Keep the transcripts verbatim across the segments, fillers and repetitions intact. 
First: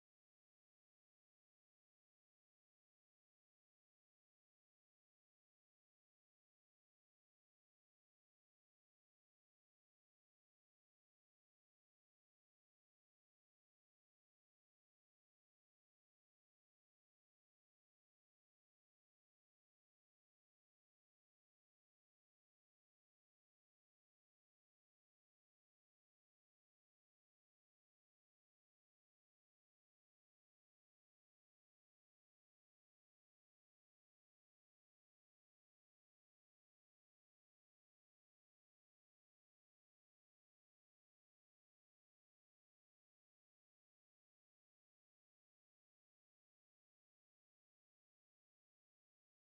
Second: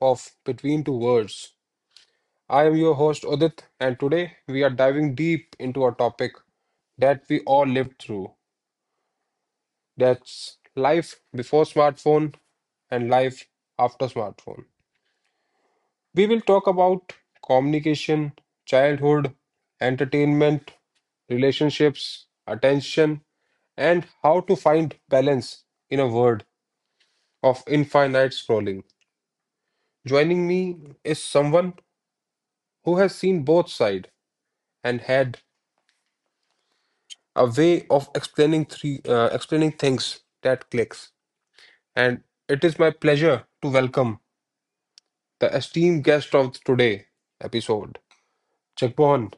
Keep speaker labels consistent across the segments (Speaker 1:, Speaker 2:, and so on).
Speaker 1: of Between Two Worlds. I am your host, Udit, and today we are diving deep into a topic that we all lived through, that's life before smartphone and life after smartphone. We will talk about communication, childhood, entertainment, relationships, attention, and how to find balance in a world of infinite scrolling. Joining me is someone who has seen both sides and had a way of explaining three, uh, explaining things that clicks. And it is my pleasure to welcome the esteemed guest of today episode, Jagmohan.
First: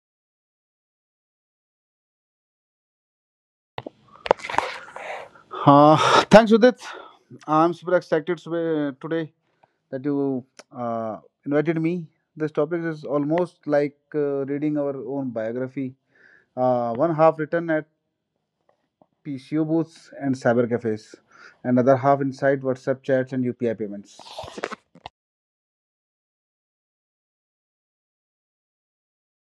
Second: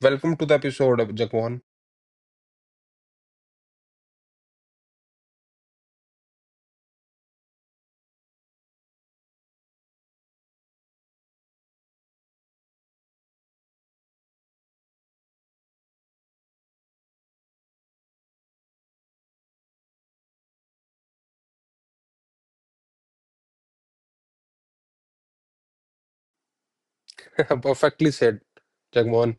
Speaker 1: Welcome to the episode, Jagmohan.
Speaker 2: Uh, thanks, Udit. I'm super excited to- today that you uh, invited me. This topic is almost like uh, reading our own biography. Uh, one half written at P C O booths and cyber cafes, another half inside WhatsApp chats and U P I payments.
Speaker 1: Perfectly said, Jagmohan.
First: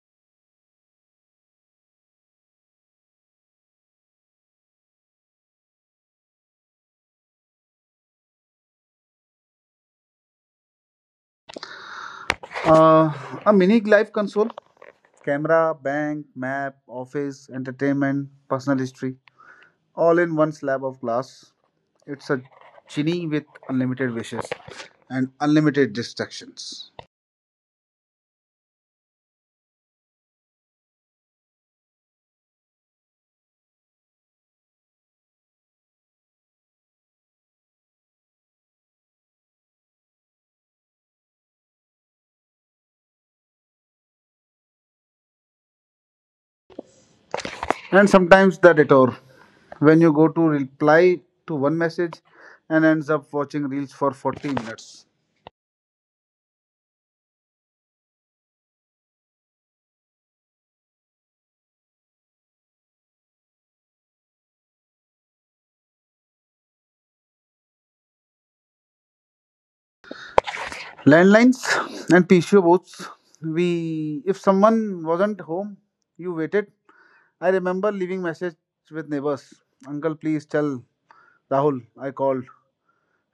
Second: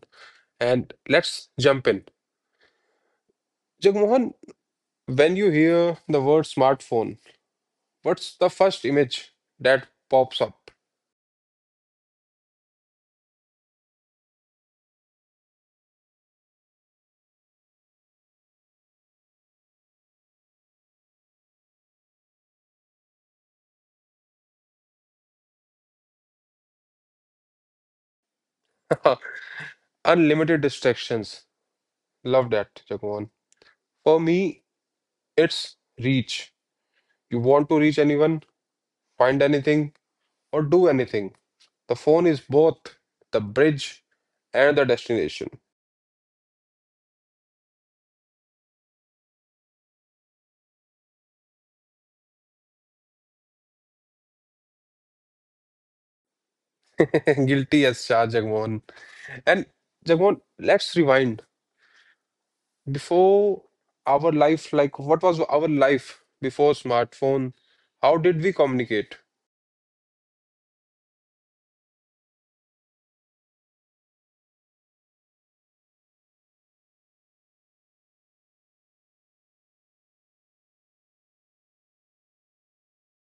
Speaker 1: And let's jump in. Jagmohan, when you hear the word smartphone, what's the first image that pops up?
Speaker 2: Uh, a mini life console, camera, bank, map, office, entertainment, personal history, all in one slab of glass. It's a genie with unlimited wishes and unlimited distractions.
Speaker 1: Unlimited distractions. Love that, Jagmohan. For me, it's reach. You want to reach anyone, find anything, or do anything. The phone is both the bridge and the destination.
Speaker 2: And sometimes the detour, when you go to reply to one message and ends up watching reels for forty minutes.
Speaker 1: Guilty as charged, Jagmohan. And Jagmohan, let's rewind. Before our life, like what was our life before smartphone? How did we communicate?
Speaker 2: Landlines and P C O boats. We If someone wasn't home, you waited. I remember leaving message with neighbors. Uncle, please tell Rahul I called.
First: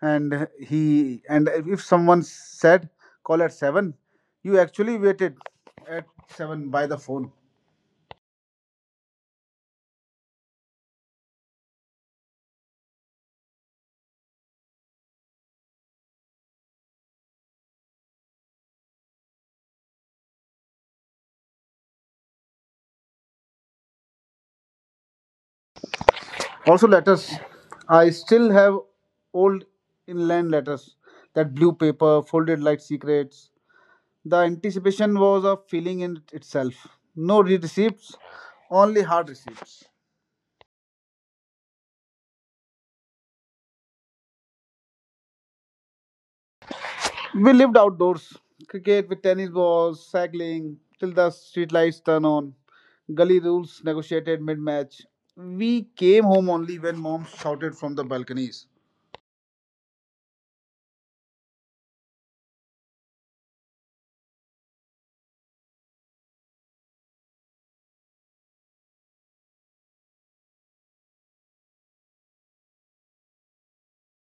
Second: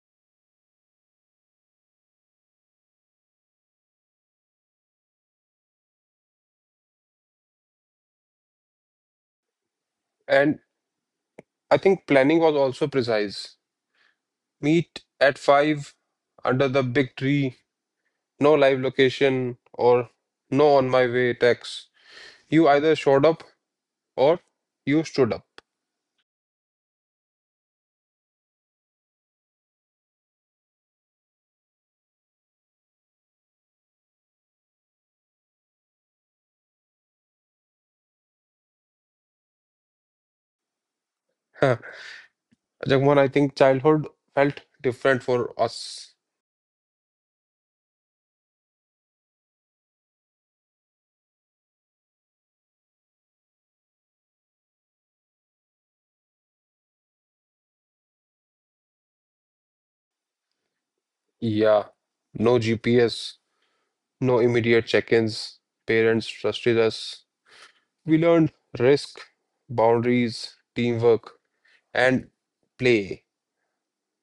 Speaker 2: And he and if someone said call at seven, you actually waited at seven by the phone.
Speaker 1: And I think planning was also precise. Meet at five under the big tree. No live location or no on my way text. You either showed up or you stood up.
Speaker 2: Also letters, I still have old inland letters, that blue paper folded like secrets. The anticipation was a feeling in itself. No receipts, only hard receipts.
Speaker 1: Huh. Jagmohan, I think childhood felt different for us.
Speaker 2: We lived outdoors, cricket with tennis balls, cycling till the street lights turn on. Gully rules negotiated mid-match. We came home only when mom shouted from the balconies,
Speaker 1: Yeah. No G P S, no immediate check ins. Parents trusted us. We learned risk, boundaries, teamwork, and play.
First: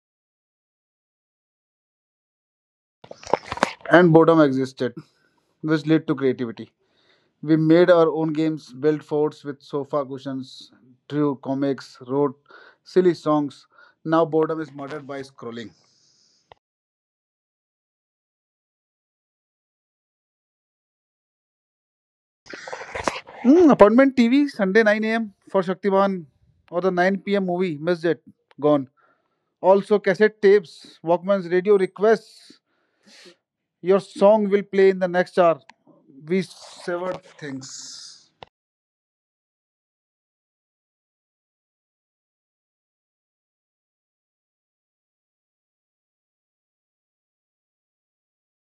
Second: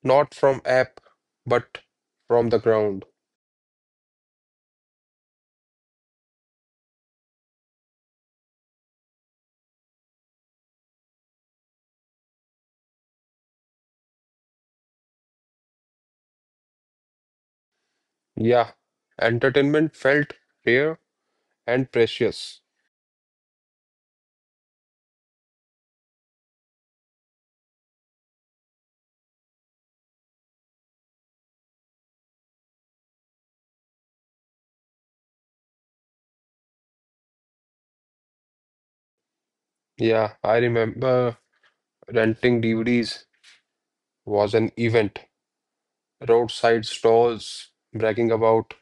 Speaker 1: Not from app, but from the ground.
Speaker 2: and boredom existed, which led to creativity. We made our own games, built forts with sofa cushions, drew comics, wrote silly songs. Now boredom is murdered by scrolling.
Speaker 1: Yeah. Entertainment felt rare and precious.
Speaker 2: Hmm, appointment T V Sunday nine a m for Shaktivan or the nine p m movie. Missed it. Gone. Also, cassette tapes, Walkman's radio requests. Your song will play in the next hour. We severed things.
Speaker 1: Yeah, I remember renting D V Ds was an event. Roadside stalls bragging about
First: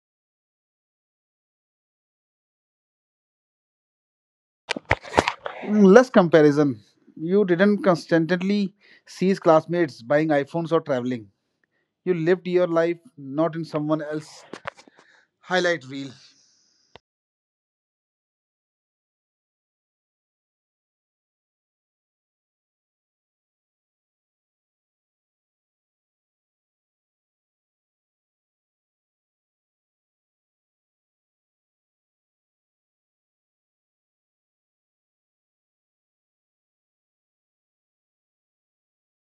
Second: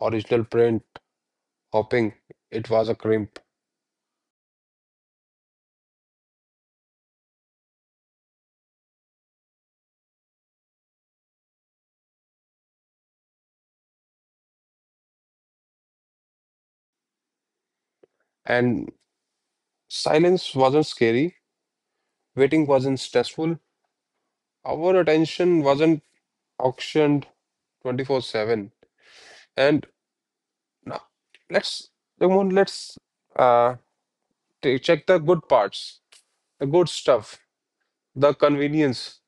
Speaker 1: original print, hopping, it was a crimp.
Speaker 2: Mm, less comparison. You didn't constantly seize classmates buying iPhones or traveling. You lived your life, not in someone else's highlight reel.
Speaker 1: And silence wasn't scary, waiting wasn't stressful, our attention wasn't auctioned twenty-four seven. And now let's, Ramon, let's uh, t- check the good parts, the good stuff, the convenience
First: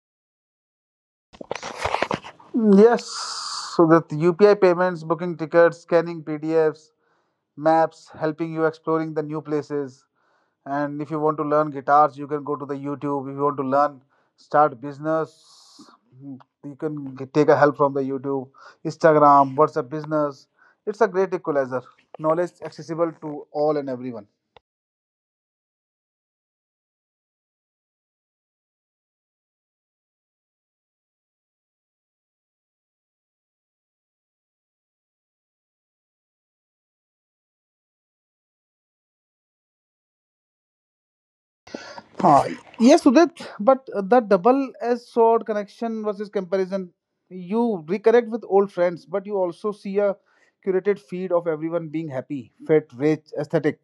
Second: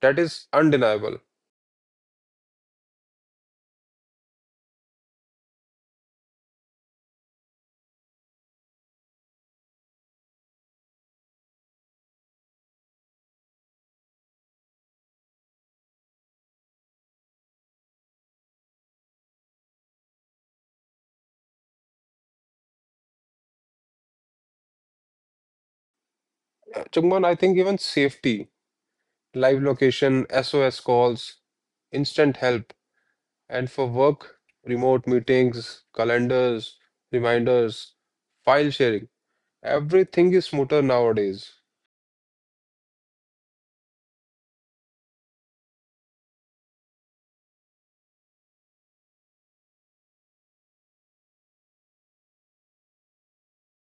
Speaker 1: that is undeniable.
Speaker 2: Yes, so that U P I payments, booking tickets, scanning P D Fs, maps, helping you exploring the new places. And if you want to learn guitars you can go to the youtube. If you want to learn, start business, mm, you can g- take a help from the youtube, instagram, whatsapp business. It's a great equalizer, knowledge accessible to all and everyone.
Speaker 1: Uh, Chungman, I think even safety. Live location, S O S calls, instant help, and for work, remote meetings, calendars, reminders, file sharing. Everything is smoother nowadays.
Speaker 2: Ah, yes Sudit, but uh, the double edged sword, connection versus comparison. You reconnect with old friends, but you also see a curated feed of everyone being happy, fit, rich, aesthetic.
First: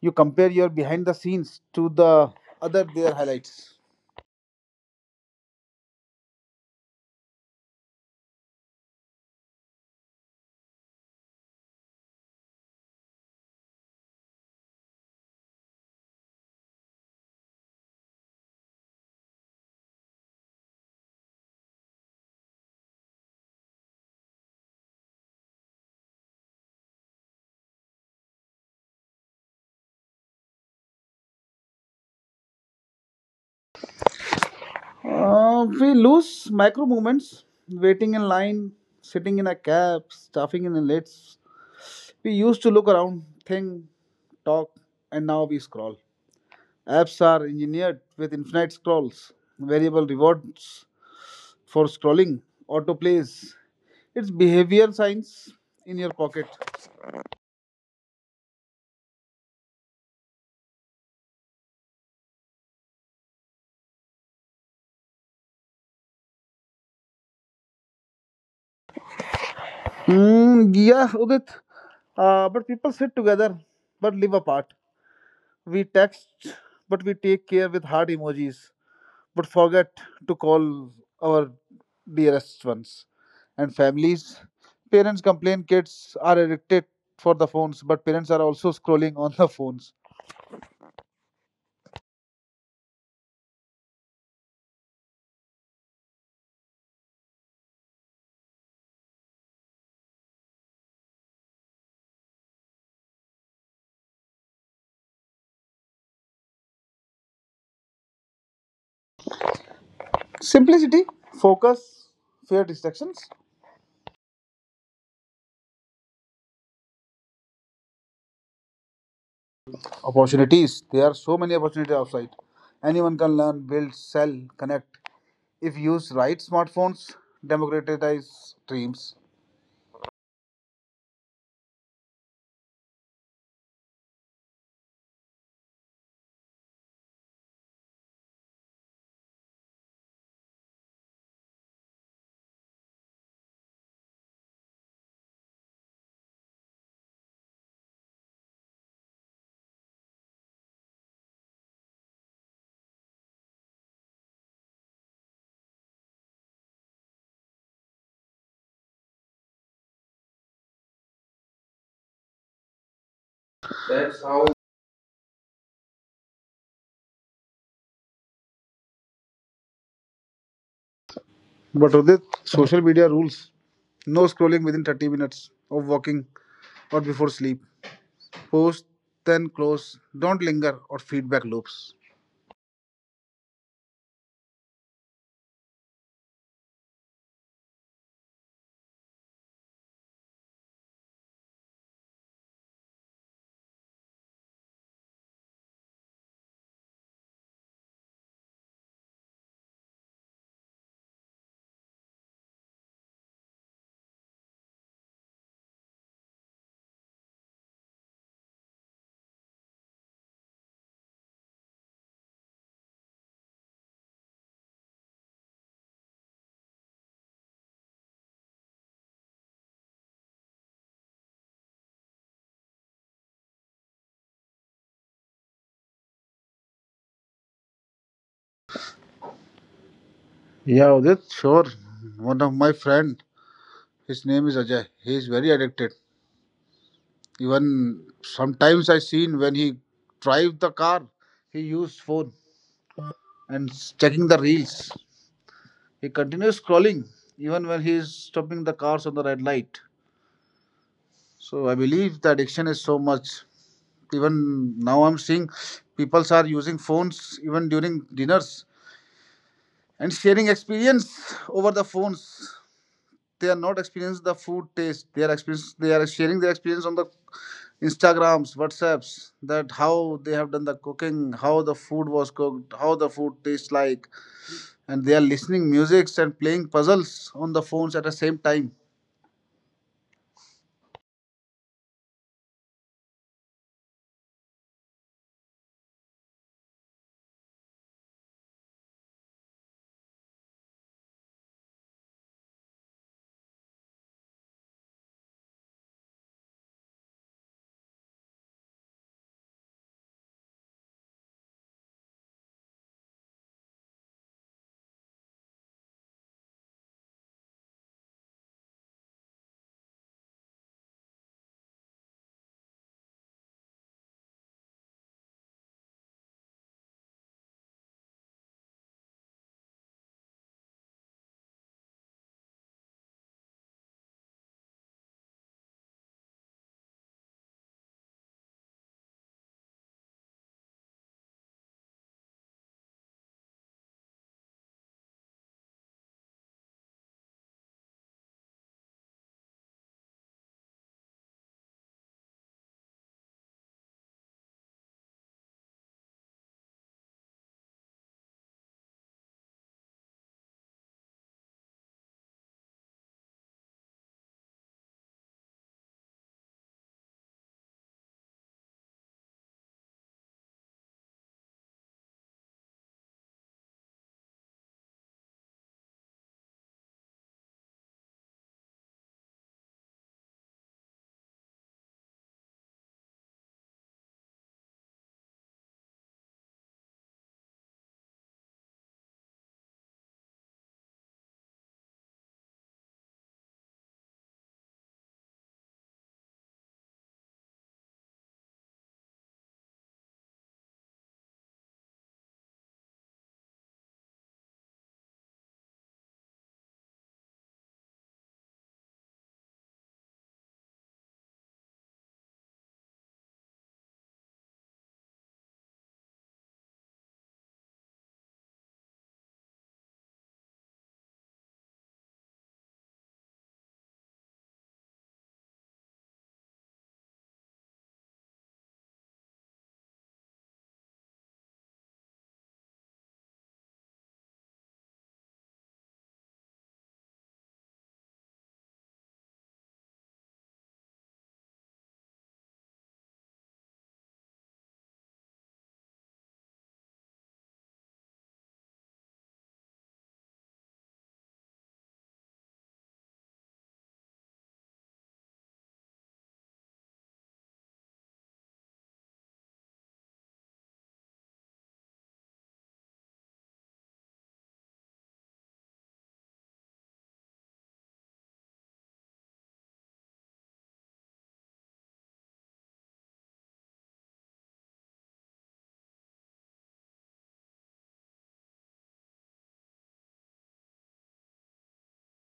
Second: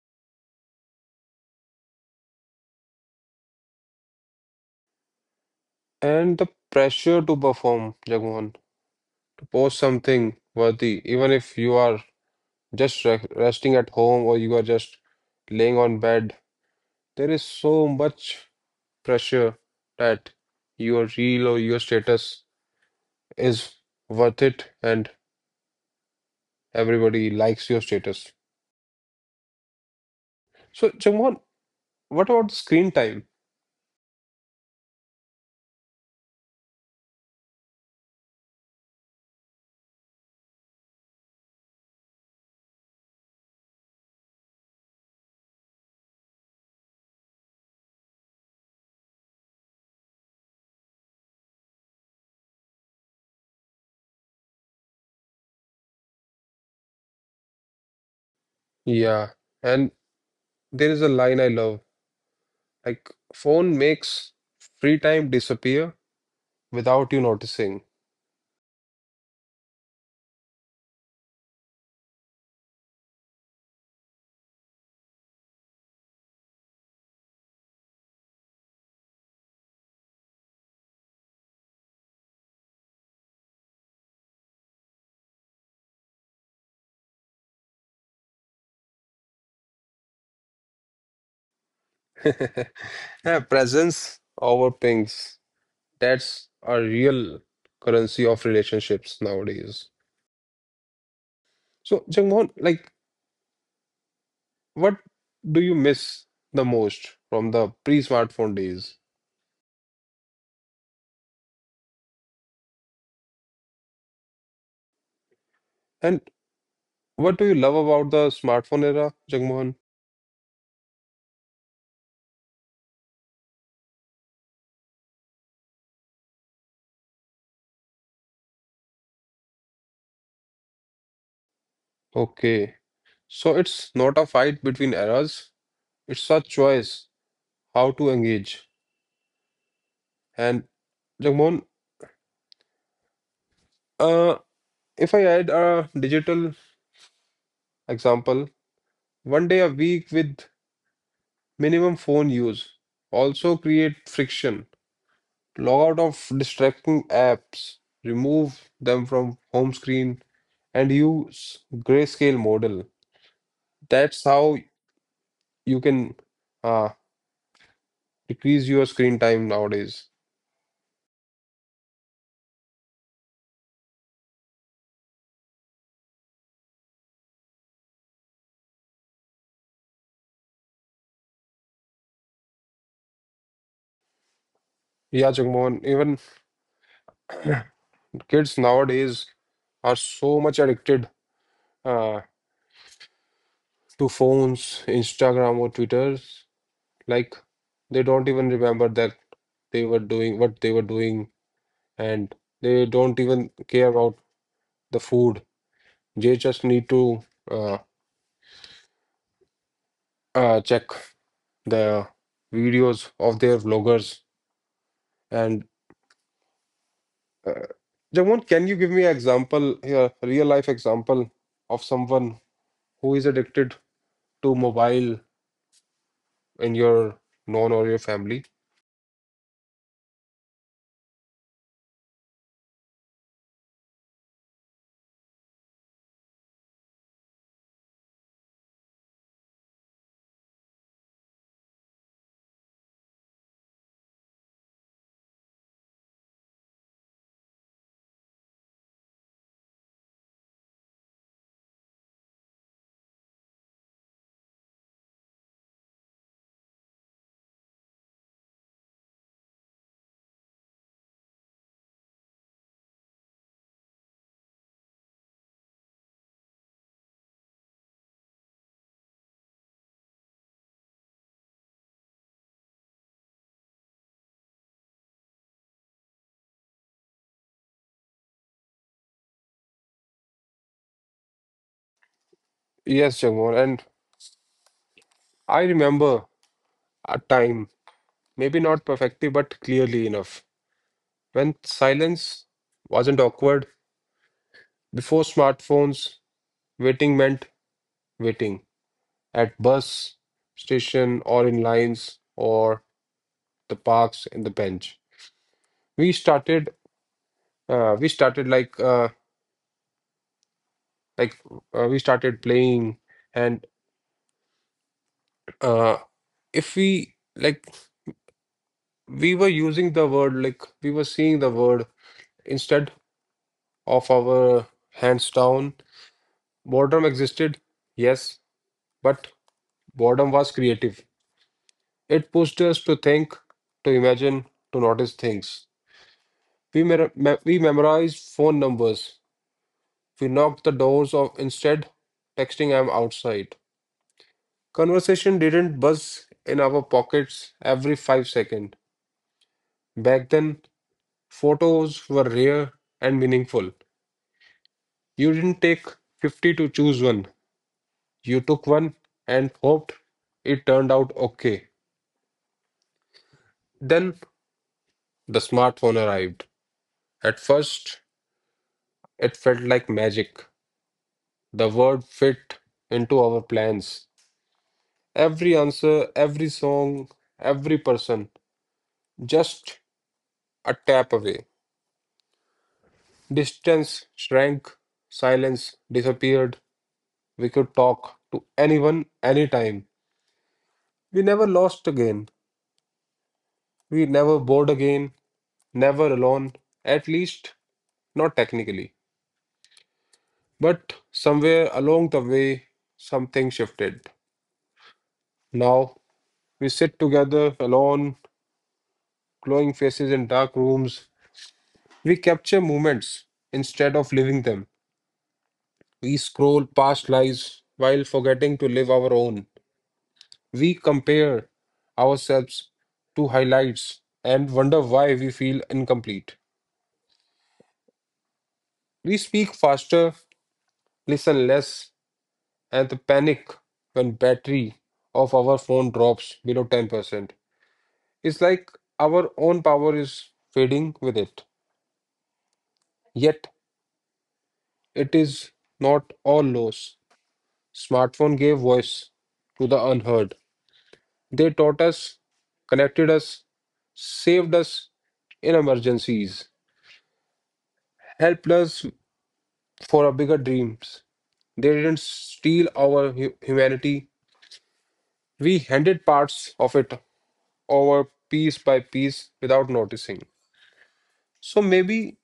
Speaker 2: You compare your behind the scenes to the other, their highlights.
Speaker 1: And the pressure to perform, Jagmohan, to post something worthy, even if you are just re resting at home or you are just laying on bed, there is so much pressure that your reel or your status is worth it, and everybody likes your status. So, Jamon, what about the screen time?
Speaker 2: Uh, we lose micro movements, waiting in line, sitting in a cab, stuffing in lids. We used to look around, think, talk, and now we scroll. Apps are engineered with infinite scrolls, variable rewards for scrolling, autoplays. It's behavior science in your pocket.
Speaker 1: Yeah, and there is a line I love. Like, phone makes free time disappear without you noticing.
Speaker 2: Hmm. Yeah, Udit. Uh, but people sit together but live apart. We text, but we take care with heart emojis, but forget to call our dearest ones and families. Parents complain kids are addicted for the phones, but parents are also scrolling on the phones.
Speaker 1: Yeah, presence over pings. That's a real currency of relationships nowadays. So, Jangmon, like, what do you miss the most from the pre-smartphone days?
Speaker 2: Simplicity, focus, fear distractions,
Speaker 1: And what do you love about the smartphone era, Jangmon?
Speaker 2: opportunities. There are so many opportunities outside. Anyone can learn, build, sell, connect. If used right, smartphones democratize dreams.
Speaker 1: Okay. So it's not a fight between eras, it's a choice how to engage. And Jagmohan, uh, if I add a digital example, one day a week with minimum phone use also create friction. Log out of distracting apps, remove them from home screen, and use grayscale model. That's
Speaker 2: That's how.
Speaker 1: how you can uh, decrease your screen time nowadays.
Speaker 2: But with it, social media rules, no scrolling within thirty minutes of walking or before sleep. Post, then close. Don't linger or feedback loops.
Speaker 1: Yeah, Jagmohan, even kids nowadays are so much addicted uh, to phones, Instagram or Twitter, like they don't even remember that they were doing what they were doing, and they don't even care about the food. They just need to uh, uh, check the videos of their vloggers. And uh, Jamon, can you give me an example here, a real life example of someone who is addicted to mobile in your known or your family?
Speaker 2: Yeah, Udit, sure. One of my friend, his name is Ajay. He is very addicted. Even sometimes I seen when he drive the car, he used phone and s- checking the reels. He continues scrolling even when he is stopping the cars on the red light. So I believe the addiction is so much. Even now I'm seeing people are using phones even during dinners and sharing experience over the phones. They are not experiencing the food taste, they are experience, they are sharing their experience on the instagrams, whatsapps, that how they have done the cooking, how the food was cooked, how the food tastes like, and they are listening musics and playing puzzles on the phones at the same time.
Speaker 1: Yes, Jamon, and I remember a time, maybe not perfectly, but clearly enough, when silence wasn't awkward. Before smartphones, waiting meant waiting at bus station or in lines or the parks and the bench. We started, uh, we started like, uh, like uh, We started playing, and uh, if we like, we were using the word like we were seeing the word instead of our hands down. Boredom existed, yes, but boredom was creative. It pushed us to think, to imagine, to notice things. We, mer- me- we memorized phone numbers. We knocked the doors off instead, texting, I'm outside. Conversation didn't buzz in our pockets every five seconds. Back then, photos were rare and meaningful. You didn't take fifty to choose one, you took one and hoped it turned out okay. Then the smartphone arrived. At first, it felt like magic. The word fit into our plans. Every answer, every song, every person, just a tap away. Distance shrank, silence disappeared. We could talk to anyone, anytime. We never lost again. We never bored again, never alone, at least not technically. But somewhere along the way, something shifted. Now we sit together alone, glowing faces in dark rooms. We capture moments instead of living them. We scroll past lives while forgetting to live our own. We compare ourselves to highlights and wonder why we feel incomplete. We speak faster, listen less, and panic when battery of our phone drops below ten percent. It's like our own power is fading with it. Yet it is not all loss. Smartphone gave voice to the unheard. They taught us, connected us, saved us in emergencies, helped us for our bigger dreams. They didn't steal our hu- humanity. We handed parts of it over piece by piece without noticing. So maybe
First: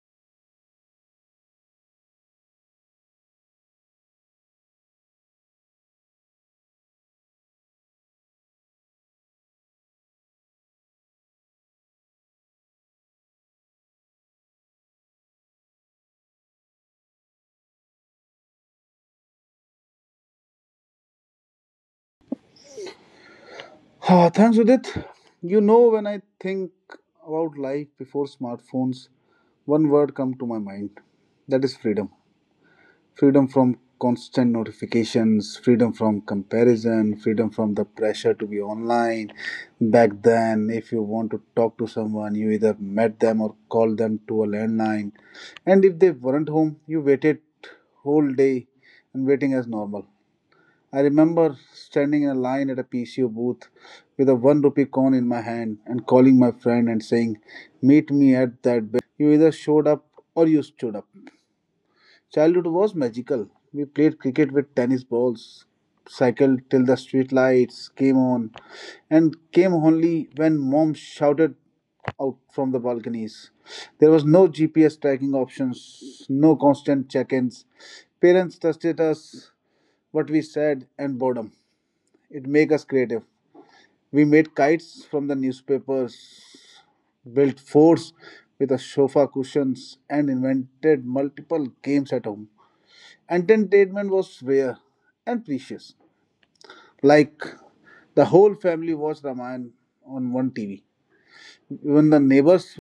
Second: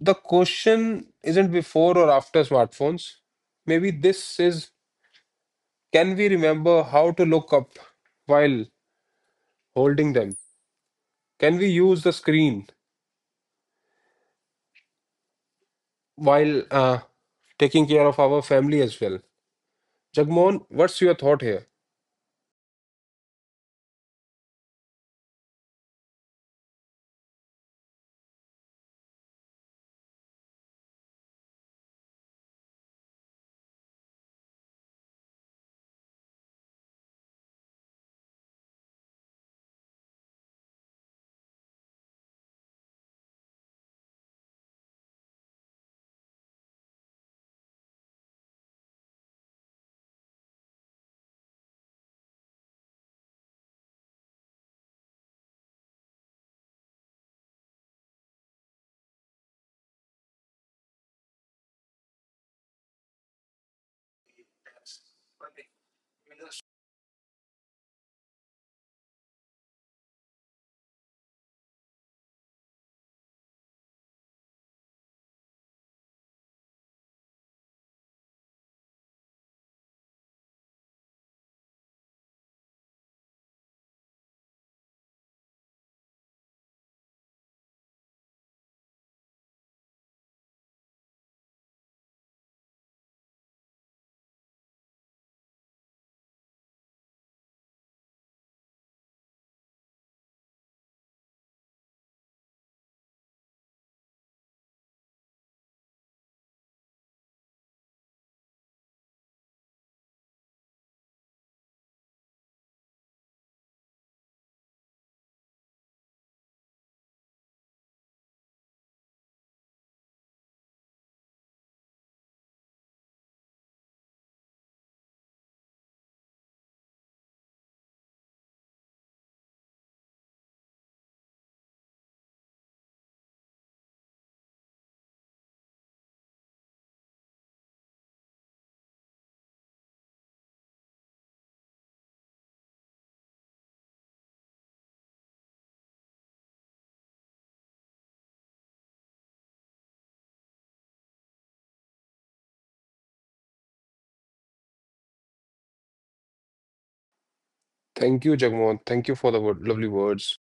Speaker 1: the question isn't before or after smartphones. Maybe this is, can we remember how to look up while holding them? Can we use the screen while uh, taking care of our family as well? Jagmohan, what's your thought here?
Speaker 2: Ah, thanks udit. You know when I think about life before smartphones, one word comes to my mind, that is freedom. Freedom from constant notifications, freedom from comparison, freedom from the pressure to be online. Back then, if you want to talk to someone, you either met them or called them to a landline, and if they weren't home you waited whole day, and waiting as normal. I remember standing in a line at a pco booth with a one rupee coin in my hand and calling my friend and saying meet me at that building. You either showed up or you stood up. Childhood was magical. We played cricket with tennis balls, cycled till the street lights came on, and came only when mom shouted out from the balconies. There was no G P S tracking options, no constant check ins. Parents trusted us, what we said, and boredom. It made us creative. We made kites from the newspapers, built forts with the sofa cushions, and invented multiple games at home. Entertainment was rare and precious. Like the whole family watched Ramayana on one T V. Even the neighbors
Speaker 1: Thank you, Jagmohan. Thank you for the word, lovely words.